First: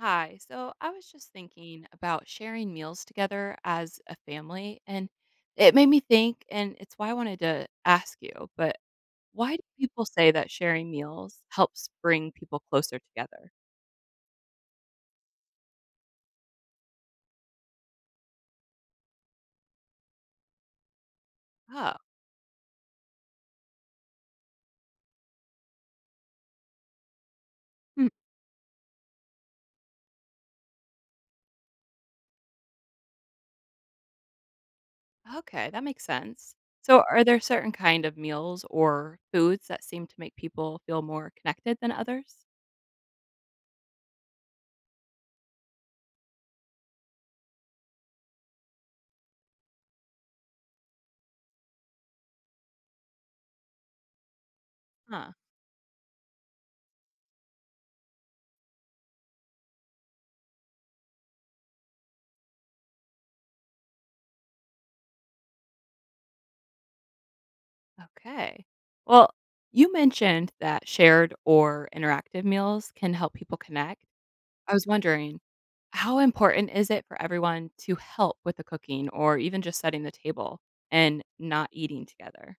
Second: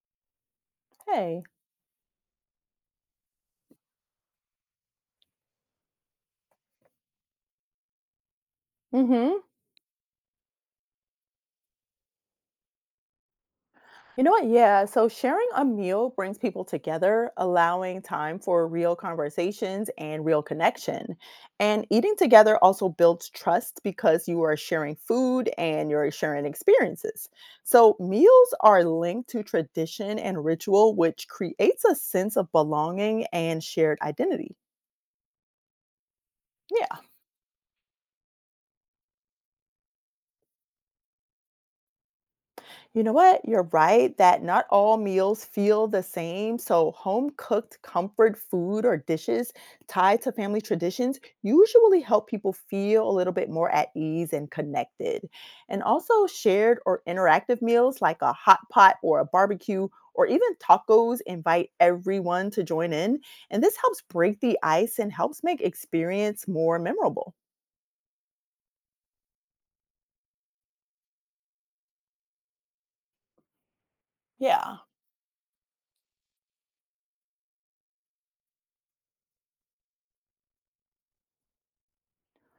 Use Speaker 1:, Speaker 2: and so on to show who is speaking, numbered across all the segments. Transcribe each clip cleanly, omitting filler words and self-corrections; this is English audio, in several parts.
Speaker 1: Hi. So I was just
Speaker 2: Hey.
Speaker 1: thinking about sharing meals together as a family, and it made me think, and it's why I wanted to ask you, but
Speaker 2: Mm-hmm.
Speaker 1: why do people say that sharing meals helps bring people closer together?
Speaker 2: You know what? Yeah. So sharing a meal brings people together, allowing time for real conversations and real connection. And
Speaker 1: Oh.
Speaker 2: eating together also builds trust because you are sharing food and you're sharing experiences. So
Speaker 1: Hmm.
Speaker 2: meals are linked to tradition and ritual, which creates a sense of belonging and shared identity.
Speaker 1: Okay, that makes sense.
Speaker 2: Yeah.
Speaker 1: So are there certain kind of meals or foods that seem to make people feel more connected than others?
Speaker 2: You know what? You're right that not all meals feel the same. So, home cooked comfort food or dishes tied to family traditions usually help people feel a little bit more at ease and connected.
Speaker 1: Huh.
Speaker 2: And also, shared or interactive meals like a hot pot or a barbecue or even tacos invite everyone to join in. And this helps break the ice and helps make experience more memorable.
Speaker 1: Okay. Well, you mentioned that shared or interactive meals can help people connect. I
Speaker 2: Yeah.
Speaker 1: was wondering, how important is it for everyone to help with the cooking or even just setting the table and not eating together?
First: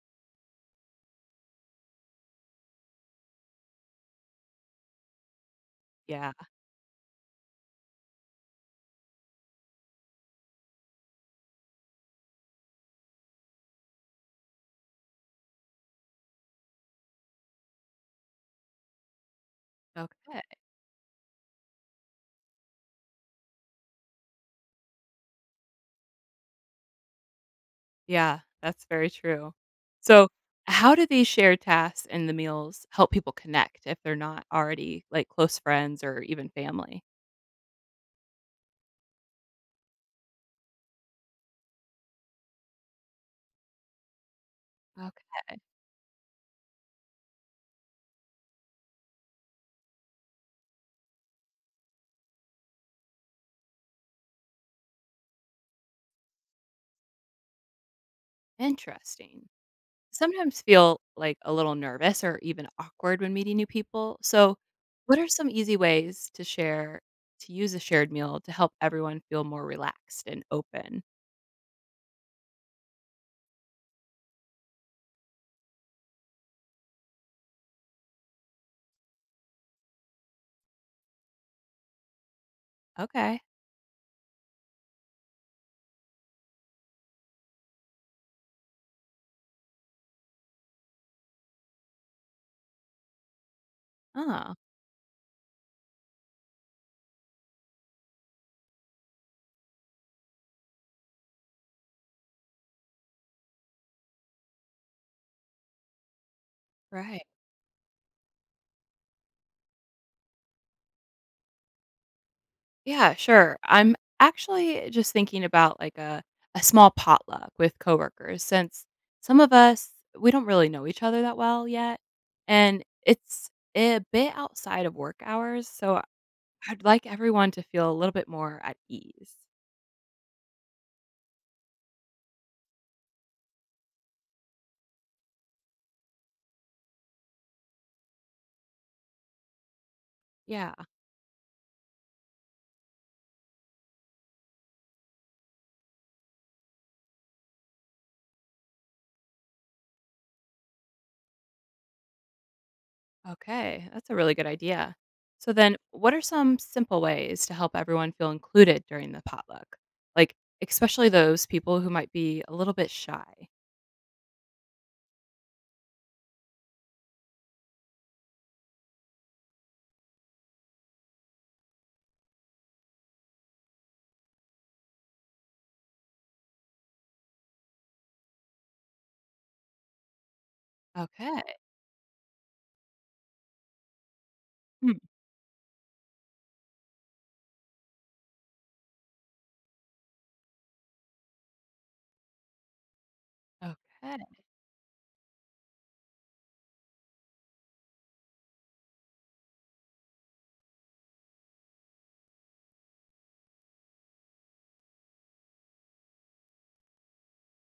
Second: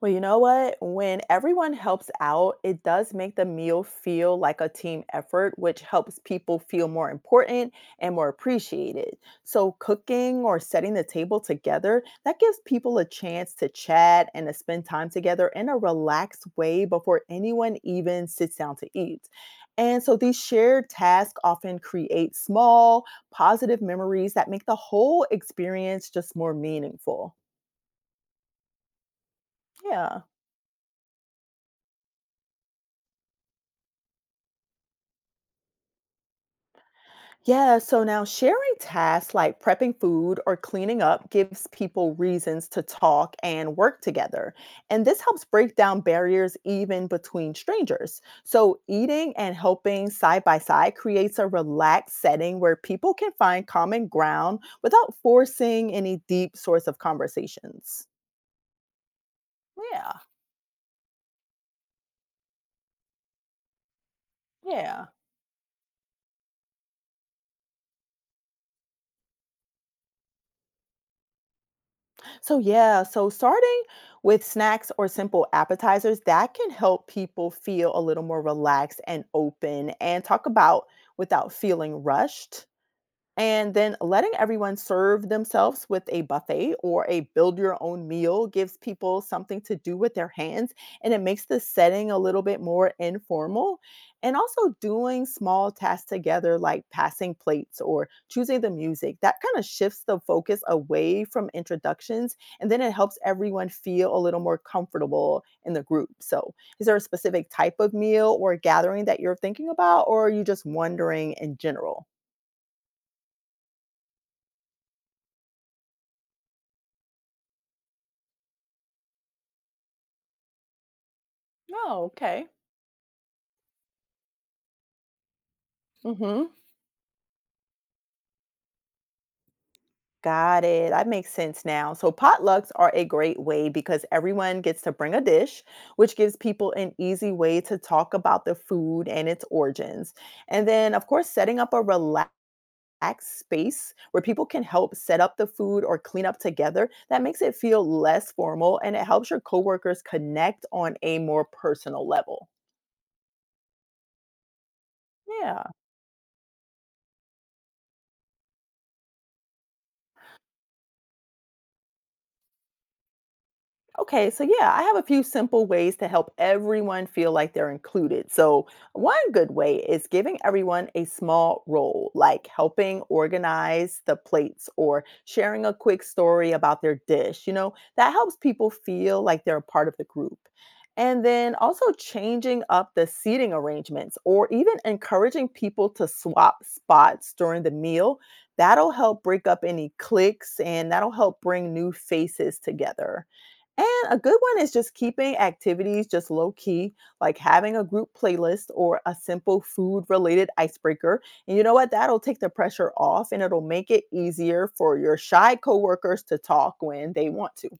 Speaker 2: Well, you know what? When everyone helps out, it does make the meal feel like a team effort, which helps
Speaker 1: Yeah.
Speaker 2: people feel more important and more appreciated. So, cooking or setting the table together, that gives people a chance to chat and to spend time together in a relaxed way before anyone even sits down to eat. And so, these
Speaker 1: Okay.
Speaker 2: shared tasks often create small, positive memories that make the whole experience just more meaningful.
Speaker 1: Yeah, that's very true.
Speaker 2: Yeah.
Speaker 1: So, how do these shared tasks and the meals help people connect if they're not already like close friends or even family?
Speaker 2: Yeah, so now sharing tasks like prepping food or cleaning up gives people reasons to talk and work together. And this
Speaker 1: Okay.
Speaker 2: helps break down barriers even between strangers. So, eating and helping side by side creates a relaxed setting where people can find common ground without forcing any deep sorts of conversations.
Speaker 1: Interesting.
Speaker 2: Yeah,
Speaker 1: Sometimes feel like a little nervous or even awkward when meeting new people. So,
Speaker 2: yeah.
Speaker 1: what are some easy ways to share, to use a shared meal to help everyone feel more relaxed and open?
Speaker 2: So, yeah, so starting with snacks or simple appetizers, that can help people feel a little more relaxed and open and talk about without feeling rushed.
Speaker 1: Okay.
Speaker 2: And then letting everyone serve themselves with a buffet or a build your own meal gives people something to do with their hands and it makes the setting a little bit more informal. And
Speaker 1: Oh,
Speaker 2: also doing small tasks together, like passing plates or choosing the music, that kind of shifts the focus away from introductions. And then it helps everyone feel a little more comfortable in the group. So, is there a
Speaker 1: right.
Speaker 2: specific type of meal or gathering that you're thinking about, or are you just wondering in general?
Speaker 1: Yeah, sure. I'm actually just thinking about like a small potluck with coworkers since some of us, we don't really know each other that well yet.
Speaker 2: Oh, okay.
Speaker 1: And it's a bit outside of work hours. So
Speaker 2: hmm
Speaker 1: I'd like everyone to feel a little bit more at ease.
Speaker 2: Got it. That makes sense now. So, potlucks are a great way because everyone gets to bring a dish, which gives people an easy way to talk about the food and its origins. And
Speaker 1: Yeah.
Speaker 2: then, of course, setting up a relaxed space where people can help set up the food or clean up together, that makes it feel less formal and it helps your coworkers connect on a more personal level.
Speaker 1: Okay. That's a really good idea. So
Speaker 2: Yeah.
Speaker 1: then, what are some simple ways to help everyone feel included during the potluck? Like, especially those people who might be a little bit shy.
Speaker 2: Okay, so yeah, I have a few simple ways to help everyone feel like they're included. So, one good way is giving everyone a small role, like helping organize the plates or sharing a quick story about their dish. That helps people feel like they're a part of the group. And
Speaker 1: Okay.
Speaker 2: then also changing up the seating arrangements or even
Speaker 1: Hmm.
Speaker 2: encouraging people to swap spots during the meal. That'll help break up any cliques and that'll help bring new faces together. And a
Speaker 1: Okay.
Speaker 2: good one is just keeping activities just low key, like having a group playlist or a simple food related icebreaker. And you know what? That'll take the pressure off and it'll make it easier for your shy coworkers to talk when they want to.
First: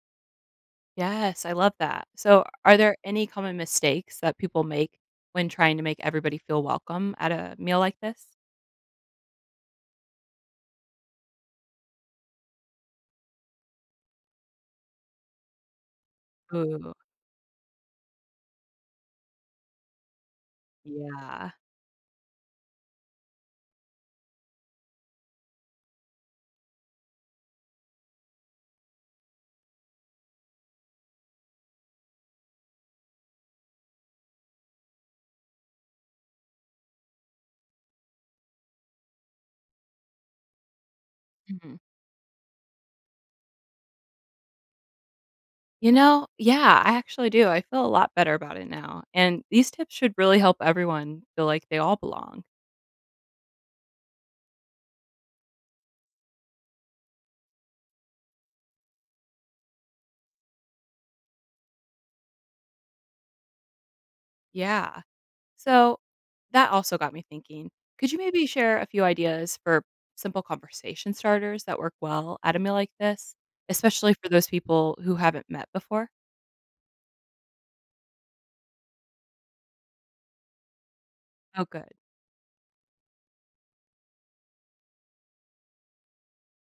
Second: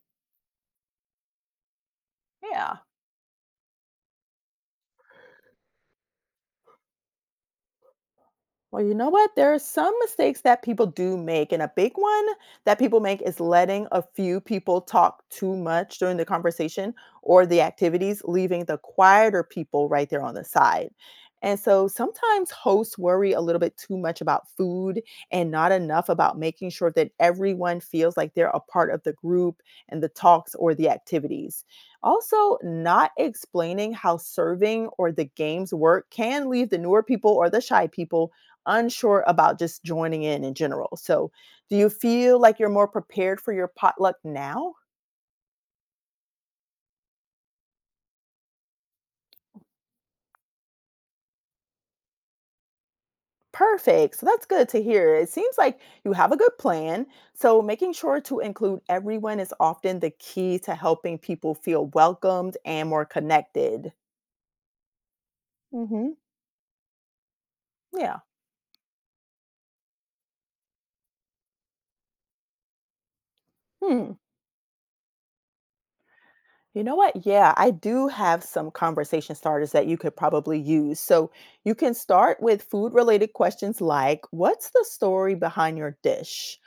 Speaker 1: Yes, I love that. So, are
Speaker 2: Yeah.
Speaker 1: there any common mistakes that people make when trying to make everybody feel welcome at a meal like this?
Speaker 2: Well, you know what? There are some mistakes that people do make, and a big one that people make is letting a few people talk too much during the conversation
Speaker 1: Ooh,
Speaker 2: or the activities, leaving the quieter people right there on the side.
Speaker 1: yeah.
Speaker 2: And so sometimes hosts worry a little bit too much about food and not enough about making sure that everyone feels like they're a part of the group and the talks or the activities. Also, not explaining how serving or the games work can leave the newer people or the shy people unsure about just joining in general. So, do you feel like you're more prepared for your potluck now?
Speaker 1: You know, yeah, I actually do. I feel a lot better about it now, and these tips should really help everyone feel like they all belong.
Speaker 2: Perfect. So that's good to hear. It seems like you have a good plan. So, making sure to include everyone is often the key to helping people feel welcomed and more connected.
Speaker 1: Yeah. So
Speaker 2: Mhm.
Speaker 1: that also got me thinking. Could you
Speaker 2: Yeah.
Speaker 1: maybe share a few ideas for simple conversation starters that work well at a meal like this, especially
Speaker 2: Hmm.
Speaker 1: for those people who haven't met before?
Speaker 2: You know what? Yeah, I do have some conversation starters that you could probably use. So
Speaker 1: Oh,
Speaker 2: you
Speaker 1: good.
Speaker 2: can start with food related questions like, what's the story behind your dish?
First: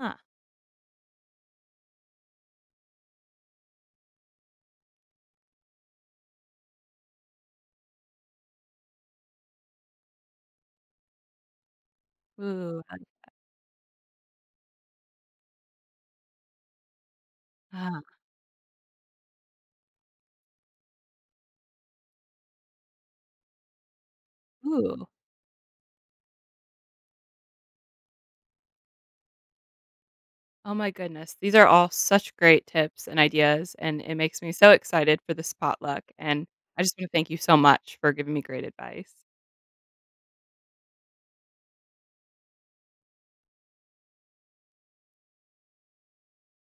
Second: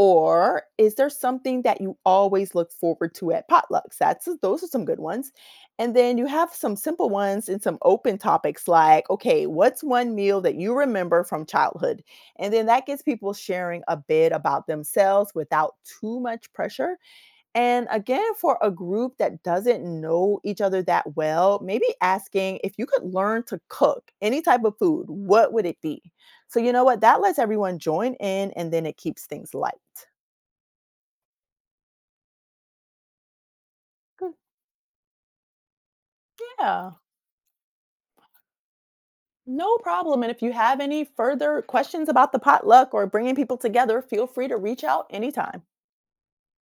Speaker 1: Huh.
Speaker 2: is there something that you always look forward to at potlucks? That's Those are some good ones. And then you have some simple ones and some open topics like, okay, what's one meal that you remember from childhood? And then
Speaker 1: Ooh.
Speaker 2: that
Speaker 1: I-
Speaker 2: gets people sharing a bit about themselves without too much pressure. And
Speaker 1: Ah.
Speaker 2: again, for a group that doesn't know each other that well, maybe asking if you could learn to cook any type of
Speaker 1: Ooh.
Speaker 2: food, what would it be? So, you know what? That lets everyone join in and then it keeps things light.
Speaker 1: Oh my goodness. These are all such great tips and ideas, and it
Speaker 2: Good.
Speaker 1: makes me so excited for this potluck. And I
Speaker 2: Yeah,
Speaker 1: just want to thank you so much for giving me great advice.
Speaker 2: no problem. And if you have any further questions about the potluck or bringing people together, feel free to reach out anytime.